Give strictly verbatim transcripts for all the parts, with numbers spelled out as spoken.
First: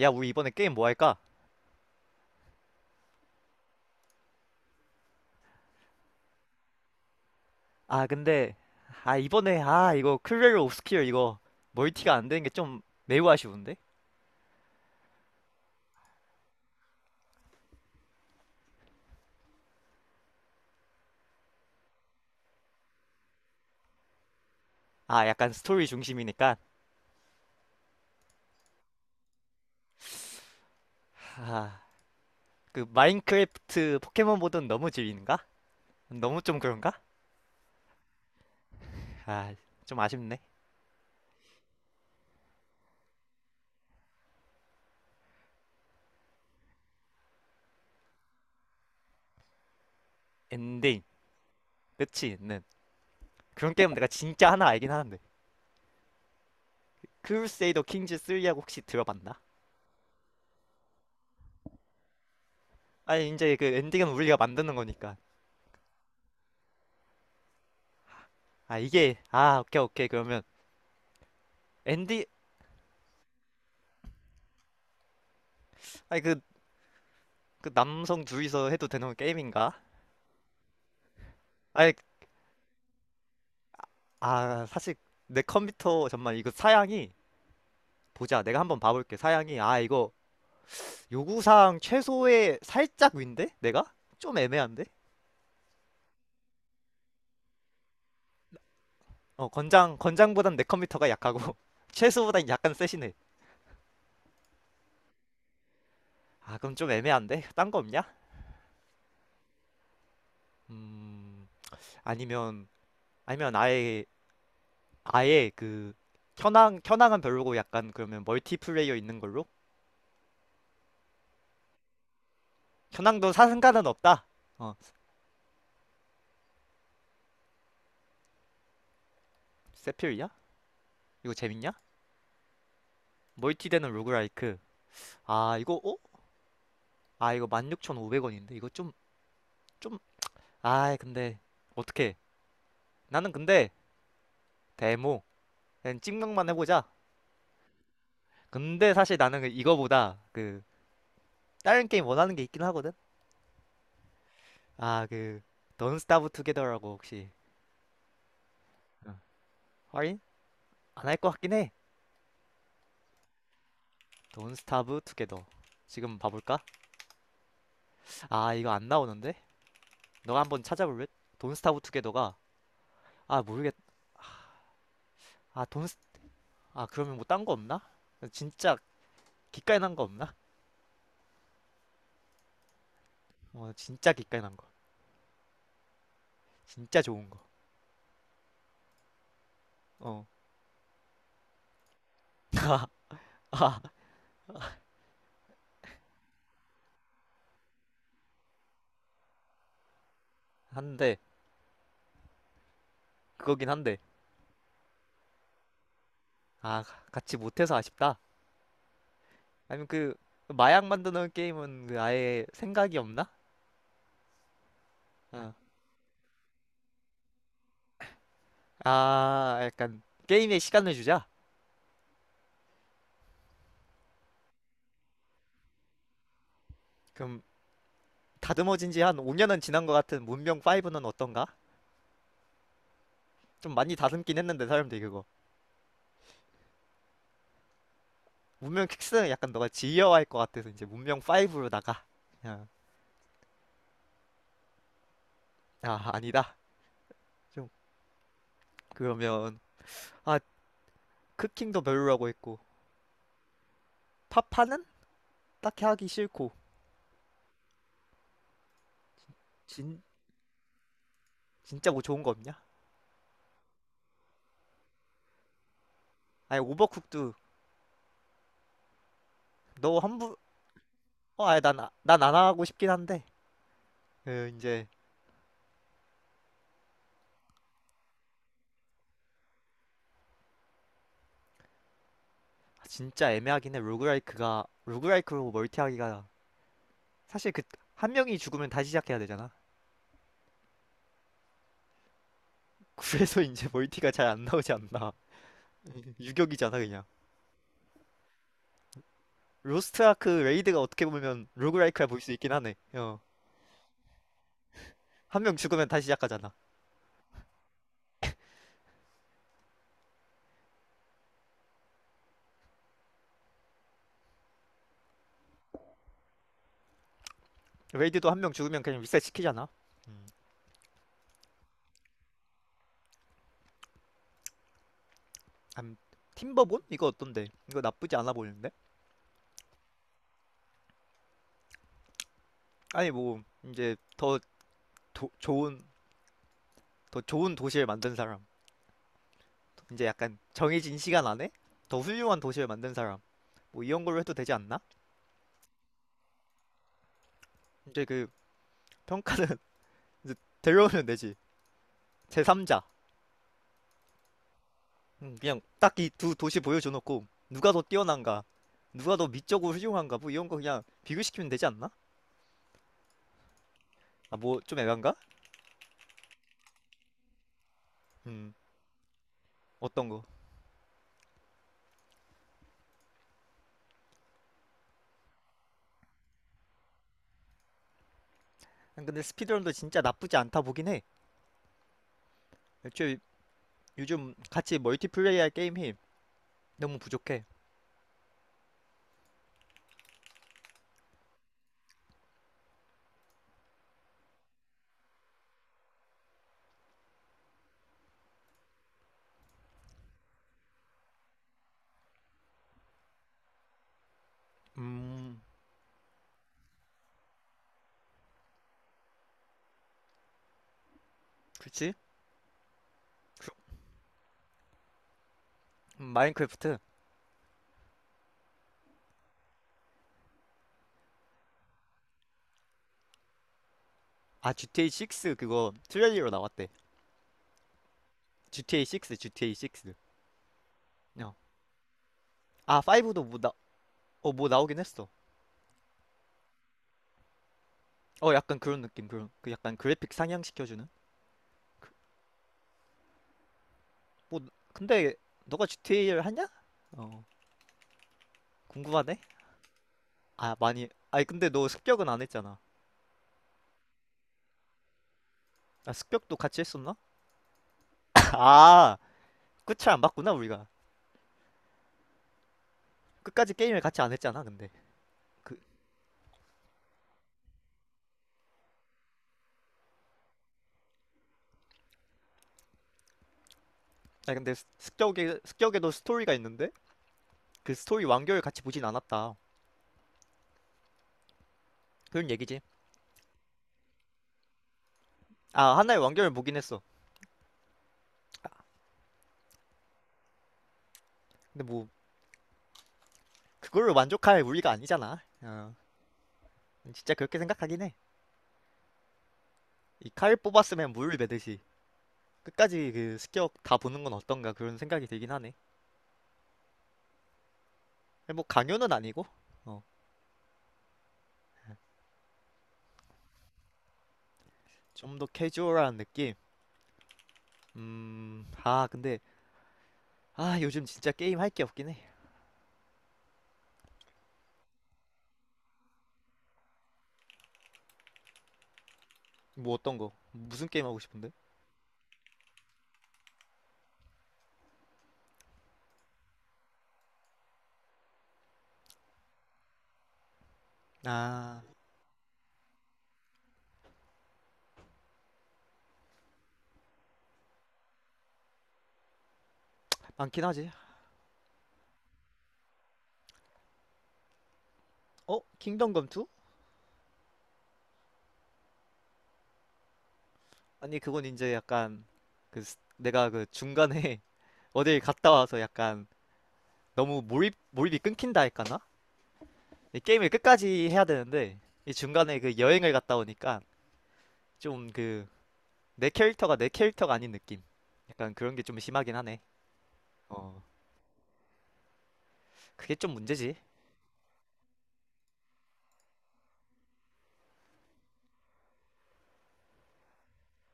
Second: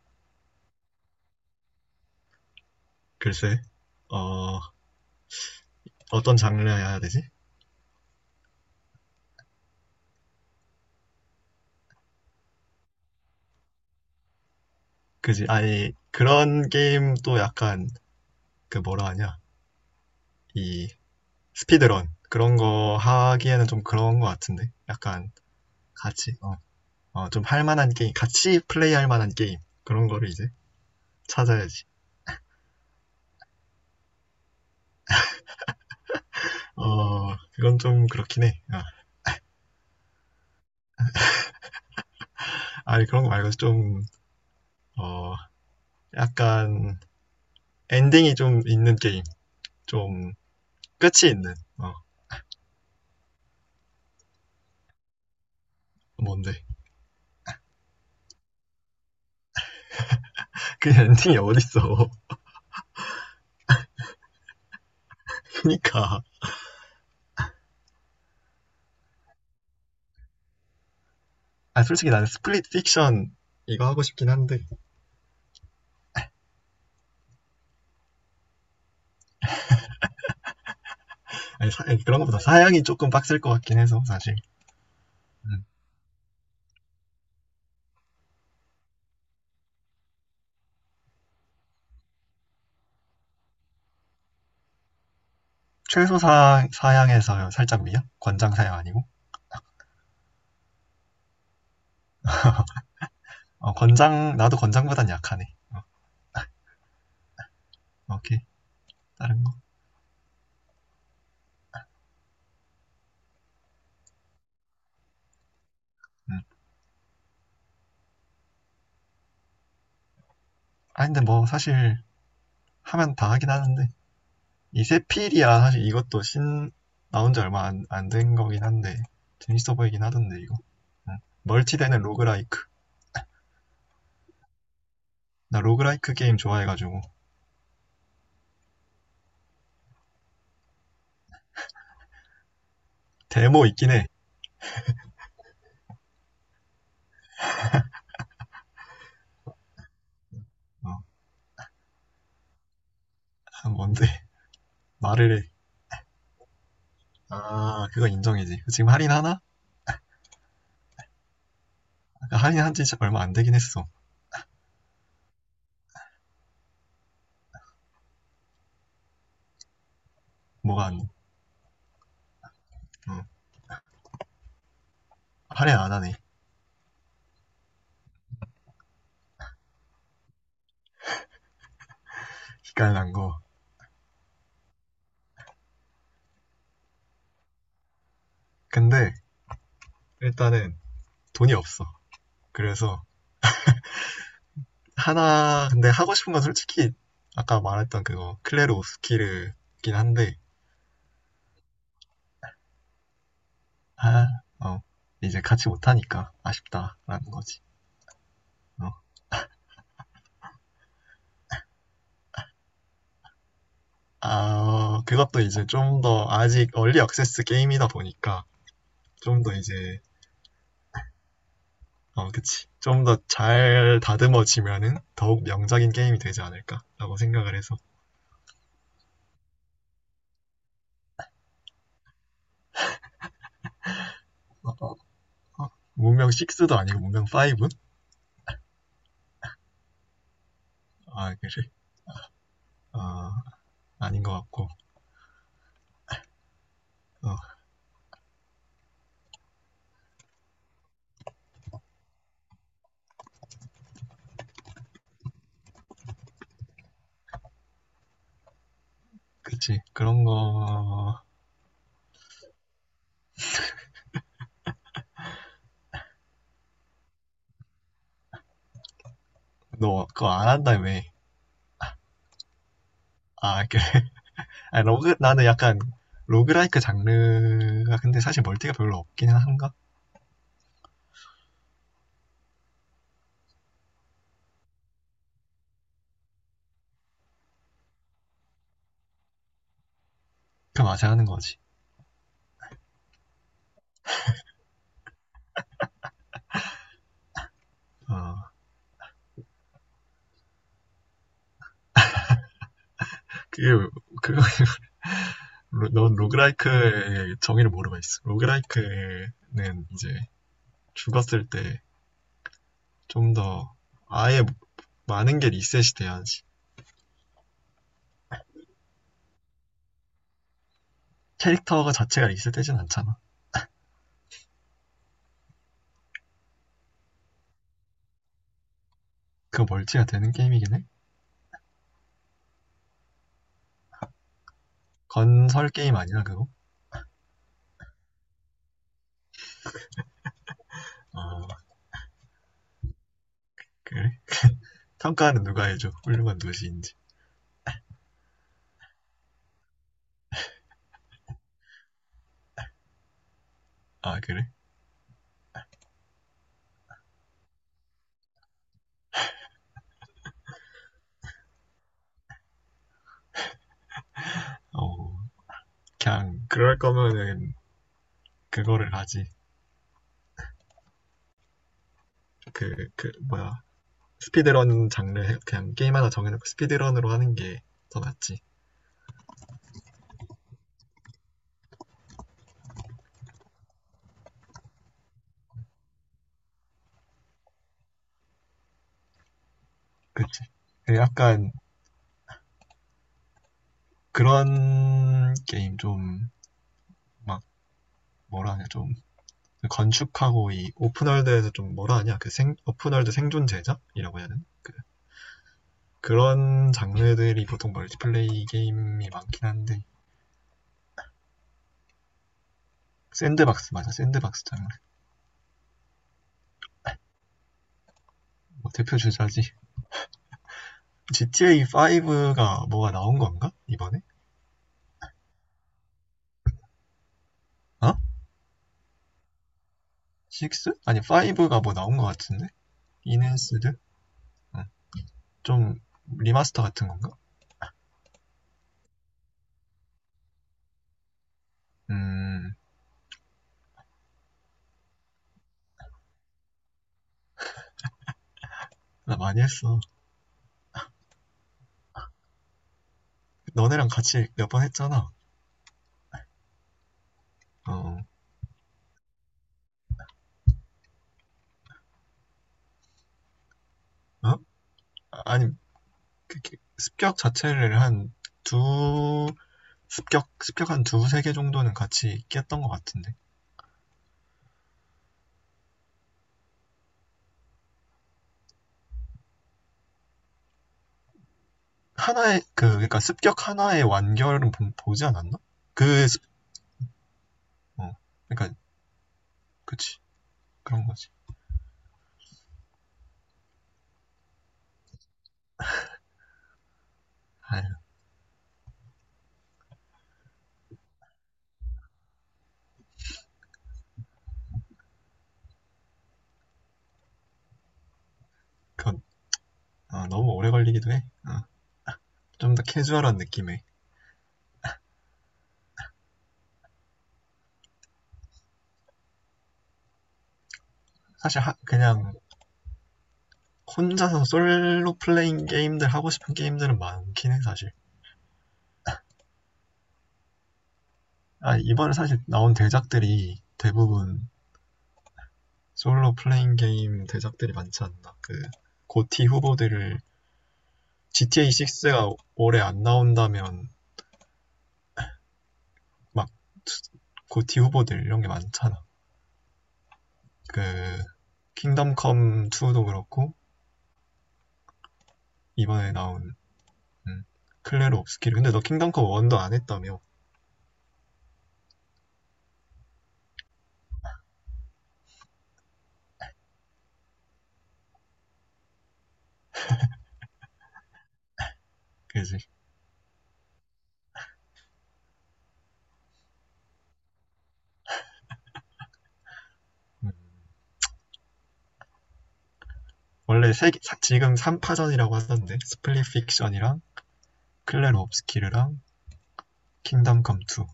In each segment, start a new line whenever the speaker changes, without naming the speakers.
야, 우리 이번에 게임 뭐 할까?
글쎄, 어, 어떤 장르야 해야 되지?
아, 근데, 아, 이번에, 아, 이거 클레르 옵스큐어 이거 멀티가 안 되는 게 좀 매우 아쉬운데?
그지? 아니, 그런 게임도 약간, 그 뭐라 하냐, 이, 스피드런. 그런 거 하기에는 좀 그런 거 같은데?
아,
약간,
약간 스토리
같이, 어,
중심이니까.
어, 좀 할 만한 게임, 같이 플레이할 만한 게임. 그런 거를 이제
아,
찾아야지.
그 마인크래프트 포켓몬 보던 너무 질린가? 너무 좀 그런가?
어, 그건 좀 그렇긴 해. 아,
아, 좀 아쉽네.
아니, 그런 거 말고 좀, 어, 약간, 엔딩이 좀 있는 게임. 좀,
엔딩,
끝이 있는, 어,
끝이 있는. 그런 게임 내가 진짜 하나 알긴 하는데.
뭔데?
크루세이더 킹즈 삼하고 혹시 들어봤나?
그 엔딩이 어딨어.
아니, 이제 그 엔딩은 우리가 만드는 거니까.
그니까.
아, 이게, 아, 오케이, 오케이. 그러면
아, 솔직히
엔딩,
나는 스플릿 픽션 이거 하고 싶긴 한데,
아니, 그 그 남성 둘이서 해도 되는 게임인가?
아니, 사-
아니,
아니, 그런 것보다 사양이 조금 빡셀 것 같긴 해서, 사실.
아, 사실 내
음.
컴퓨터 정말 이거 사양이 보자. 내가 한번 봐볼게. 사양이 아 이거 요구사항 최소의 살짝 위인데 내가 좀 애매한데?
최소 사, 사양에서 살짝 위야? 권장 사양 아니고?
어 건장 건장보단 내 컴퓨터가 약하고 최소보단 약간 세시네.
어, 권장, 나도 권장보단 약하네.
아 그럼 좀 애매한데? 딴 거 없냐?
오케이, 다른 거.
음 아니면 아니면 아예 아예 그
음.
현황 현황은 별로고 약간 그러면 멀티플레이어 있는 걸로?
아, 근데 뭐, 사실, 하면 다
현황도 사
하긴
승가은
하는데,
없다. 어
이 세필이야, 사실 이것도 신, 나온 지 얼마 안, 안 된 거긴 한데, 재밌어 보이긴
세필이야?
하던데, 이거.
이거 재밌냐?
멀티되는 로그라이크.
멀티되는 로그라이크. 아,
나
이거, 어?
로그라이크 게임 좋아해가지고,
아, 이거 만 육천오백 원인데? 이거 좀, 좀, 아이, 근데, 어떻게. 나는
데모
근데,
있긴 해.
데모. 그냥 찍명만 해보자. 근데 사실 나는 그 이거보다, 그,
어,
다른 게임 원하는 게 있긴 하거든?
아, 뭔데.
아,
말을
그,
해.
Don't Starve Together라고 혹시,
아, 그거 인정이지. 지금
응
할인하나?
할인? 안 할 것 같긴 해.
아까 할인한 지 얼마 안 되긴 했어.
Don't Starve Together. 지금 봐볼까? 아, 이거 안 나오는데? 너가 한번
뭐가
찾아볼래?
안,
Don't Starve Together가,
어,
아, 모르겠, 아,
할인
돈,
안 하네.
아, 그러면 뭐 딴 거 없나? 진짜 기깔난 거 없나?
기깔난 거.
어, 진짜 기깔난 거. 진짜 좋은 거.
근데
어,
일단은 돈이 없어. 그래서 하나, 근데 하고 싶은 건 솔직히 아까 말했던 그거 클레르 오스키르긴 한데,
한데, 그거긴 한데,
아, 어, 이제 같이 못하니까
아,
아쉽다라는
같이
거지.
못해서 아쉽다.
어.
아니면 그, 마약 만드는 게임은 그 아예 생각이 없나?
아, 어, 그것도
어.
이제 좀 더 아직 얼리 액세스 게임이다 보니까 좀 더
아,
이제
약간, 게임에 시간을 주자.
어, 그치. 좀 더 잘 다듬어지면은 더욱 명작인 게임이 되지 않을까라고
그럼,
생각을 해서.
다듬어진 지 한 오 년은 지난 것 같은 문명 오는 어떤가? 좀 많이 다듬긴 했는데,
어, 어,
사람들이 그거.
어. 문명 식스도 아니고 문명 파이브?
문명 육은 약간 너가 지겨워할 것 같아서 이제 문명
아, 그래.
오로 나가. 그냥,
어.. 아닌 것 같고.
아, 아니다.
어,
좀, 그러면, 아, 크킹도 별로라고 했고, 파파는? 딱히 하기 싫고,
그치.
진
그런 거,
진짜 뭐 좋은 거 없냐? 아니 오버쿡도 너
너
한
그거
부
안 한다며.
어 아니 난난 안 하고 싶긴 한데
아, 그래.
그
아, 니
이제
로그, 나는 약간 로그라이크 장르가 근데 사실 멀티가 별로 없긴 한가?
진짜 애매하긴 해 로그라이크가 로그라이크로 멀티하기가 사실 그 한 명이 죽으면 다시 시작해야 되잖아
그 맛에 하는 거지.
그래서 이제 멀티가 잘 안 나오지 않나 유격이잖아 그냥
어,
로스트 아크 레이드가 어떻게 보면 로그라이크라 볼 수 있긴 하네 어한
그, 게 그거,
명 죽으면
로-
다시
넌
시작하잖아
로그라이크의 정의를 모르고 있어. 로그라이크는 이제 죽었을 때 좀 더 아예 많은 게 리셋이 돼야지.
레이드도 한 명 죽으면 그냥 리셋 시키잖아
캐릭터가 자체가 리셋되진 않잖아.
암 팀버본 이거 어떤데 이거 나쁘지 않아 보이는데
그 멀티가 되는 게임이긴 해.
아니 뭐 이제 더 도-
건설
좋은
게임 아니야 그거?
더 좋은 도시를 만든 사람, 이제 약간 정해진 시간
어,
안에 더 훌륭한 도시를 만든 사람, 뭐 이런 걸로
그래?
해도 되지 않나?
평가는 누가 해줘? 훌륭한 도시인지.
이제 그 평가는 이제 데려오면 되지. 제삼자.
아, 그래?
그냥 딱 이 두 도시 보여줘놓고 누가 더 뛰어난가, 누가 더 미적으로 훌륭한가, 뭐 이런 거 그냥 비교시키면 되지 않나? 아, 뭐 좀 애간가?
어, 그냥 그럴 거면은
음,
그거를 하지.
어떤 거?
그 그 뭐야, 스피드런 장르 그냥 게임 하나 정해놓고 스피드런으로 하는 게 더 낫지.
아, 근데 스피드런도 진짜 나쁘지 않다 보긴 해. 애초에 요즘 같이 멀티플레이할 게임이 너무 부족해.
그치? 그 약간 그런 게임 좀 막 뭐라 하냐, 좀 건축하고 이 오픈월드에서 좀 뭐라 하냐 그 생, 오픈월드 생존 제작이라고 해야 되나, 그,
음,
그런 장르들이 보통 멀티플레이 게임이 많긴 한데
그렇지?
샌드박스 맞아, 샌드박스 장르.
마인크래프트.
뭐 대표 주자지. 지티에이 오가 뭐가 나온 건가 이번에?
아 지티에이 육 그거 트레일러 나왔대.
어,
지티에이 식스, 지티에이 식스.
식스? 아니
어.
파이브가 뭐 나온 것 같은데.
아
인
파이브도
핸
뭐 나,
스드
어, 뭐
어,
나오긴 했어.
좀 리마스터 같은 건가.
어 약간 그런 느낌 그런 그 약간 그래픽 상향시켜주는.
음나.
뭐 근데 너가 지티에이를 하냐? 어 궁금하네.
많이 했어.
아 많이 아니 근데 너 습격은 안 했잖아.
너네랑 같이 몇 번 했잖아.
아 습격도 같이 했었나?
어, 어?
아 끝을 안 봤구나 우리가. 끝까지 게임을 같이 안
아,
했잖아 근데.
아니
그
습격 자체를 한 두, 습격, 습격 한 두세 개 정도는 같이 깼던 것 같은데.
아 근데 습- 습격에 습격에도 스토리가 있는데 그 스토리 완결을 같이 보진 않았다. 그런
하나의,
얘기지.
그, 그러니까 습격 하나의 완결은 보, 보지 않았나?
아 하나의
그,
완결을 보긴 했어.
어, 그러니까, 그치. 그런 거지.
근데 뭐 그걸로 만족할 우리가 아니잖아. 어, 진짜 그렇게
아유,
생각하긴 해. 이 칼 뽑았으면 물 매듯이 끝까지 그 습격 다 보는 건 어떤가 그런 생각이 들긴 하네. 뭐 강요는
그건,
아니고 어,
어, 너무 오래 걸리기도 해. 어, 좀 더 캐주얼한 느낌의.
좀 더 캐주얼한 느낌. 음, 아 근데 아 요즘 진짜 게임
사실,
할
하,
게 없긴 해.
그냥, 혼자서 솔로 플레잉 게임들 하고 싶은 게임들은 많긴 해, 사실.
뭐 어떤 거? 무슨 게임 하고 싶은데?
아, 이번에 사실 나온 대작들이 대부분 솔로 플레잉 게임 대작들이 많지 않나. 그 고티 후보들을 지티에이
아
육가 올해 안 나온다면 막 고티 후보들 이런 게 많잖아.
많긴
그
하지.
킹덤 컴 투도 그렇고
어? 킹덤
이번에
검 투?
나온 음, 클레르 옵스키르. 근데 너 킹덤 컴 원도 안 했다며.
아니 그건 이제 약간 그 스- 내가 그 중간에 어딜 갔다 와서 약간 너무 몰입 몰입이 끊긴다 할까나? 이 게임을 끝까지 해야 되는데 이
그지?
중간에 그 여행을 갔다 오니까 좀 그 내 캐릭터가 내 캐릭터가 아닌 느낌. 약간 그런 게 좀 심하긴 하네.
음.
어, 그게 좀
원래
문제지.
세 지금 삼파전이라고 하던데. 스플릿 픽션이랑 클레르 옵스키르랑 킹덤 컴 투.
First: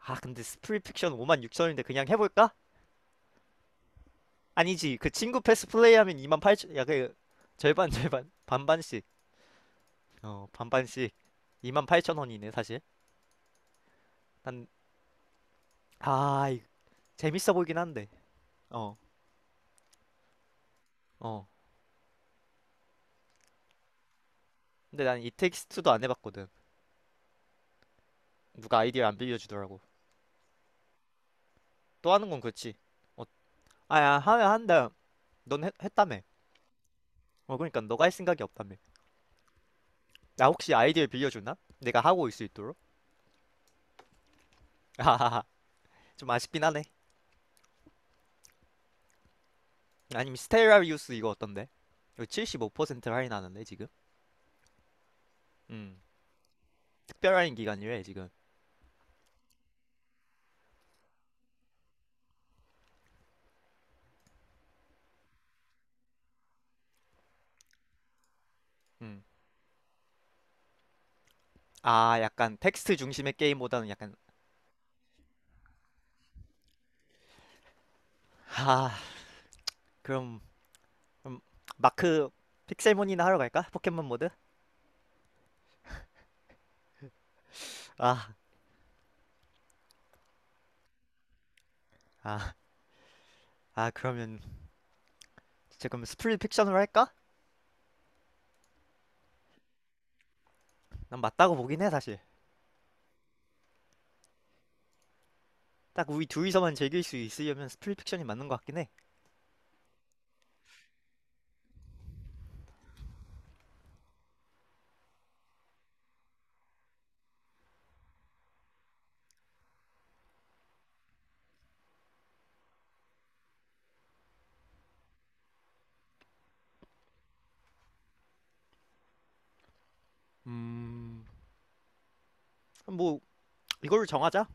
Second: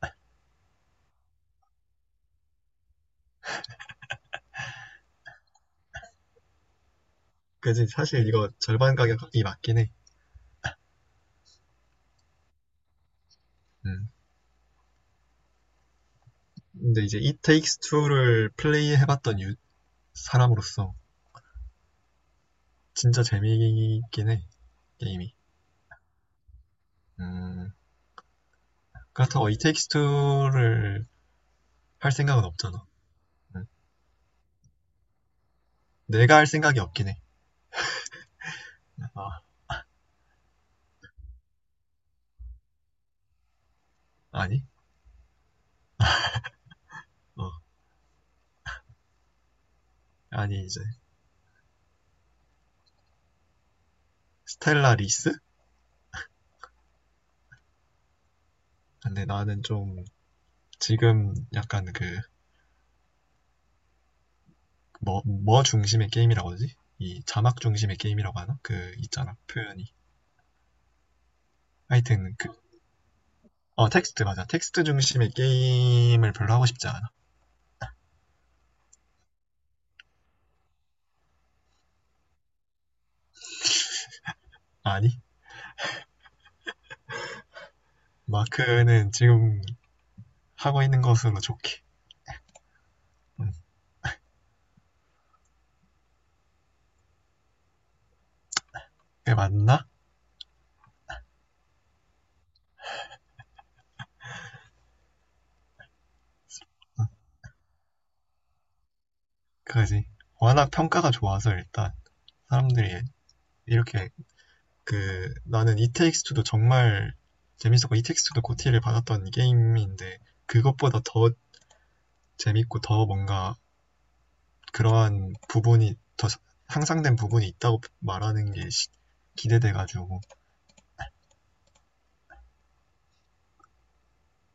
아, 근데 스프리픽션 오만 육천 원인데 그냥 해볼까? 아니지. 그 친구 패스 플레이하면 이만 팔천, 야, 그
그지?
절반
사실
절반
이거 절반
반반씩.
가격이 맞긴 해.
어, 반반씩 이만 팔천 원이네 사실.
음.
난 아, 이-
근데 이제 It
재밌어
Takes
보이긴 한데.
Two를
어,
플레이해봤던 유- 사람으로서
어.
진짜 재미있긴 해,
근데 난
게임이.
이텍스트도 안 해봤거든.
음,
누가 아이디어 안
그렇다고 It
빌려주더라고.
Takes Two를 할
또 하는 건
생각은
그렇지.
없잖아.
어,
응.
아야 하면 한다. 넌 했, 했다며.
내가 할 생각이 없긴 해.
어 그러니까 너가 할 생각이 없다며.
아,
나 혹시 아이디어 빌려주나? 내가 하고 올 수 있도록.
아니,
아하하. 좀 아쉽긴 하네.
어
아니면
아니 이제
스테라리우스 이거 어떤데? 이거 칠십오 퍼센트 할인하는데 지금.
스텔라 리스?
음. 특별 할인 기간이래 지금.
근데 나는 좀 지금 약간 그뭐뭐 중심의 게임이라고 하지? 이 자막 중심의 게임이라고 하나? 그
음.
있잖아 표현이.
아
하여튼 그
약간 텍스트 중심의 게임보다는
어
약간
텍스트 맞아, 텍스트 중심의 게임을 별로 하고 싶지 않아.
하 그럼, 그럼 마크 픽셀몬이나 하러 갈까? 포켓몬 모드?
아니,
아,
마크는 지금 하고 있는 것으로 좋게.
아,
응.
아 그러면 지금 스플릿 픽션으로 할까?
그게 맞나?
난 맞다고 보긴 해 사실. 딱 우리 둘이서만 즐길 수 있으려면 스플릿픽션이 맞는 것 같긴 해.
그지. 워낙 평가가 좋아서 일단 사람들이 이렇게, 그 나는 이 t 스트도 정말 재밌었고, 이 t 스트도 고티를 받았던 게임인데 그것보다 더 재밌고 더 뭔가 그러한 부분이 더 향상된 부분이 있다고 말하는 게 기대돼가지고.
그럼 뭐 이걸 정하자.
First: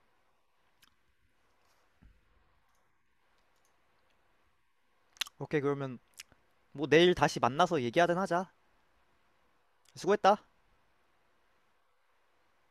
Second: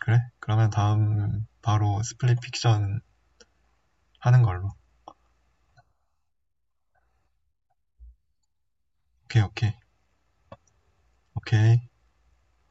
그래? 그러면 다음 바로 스플릿 픽션 하는 걸로.
오케이 그러면 뭐 내일 다시 만나서 얘기하든 하자.
오케이, 오케이,
수고했다.
오케이.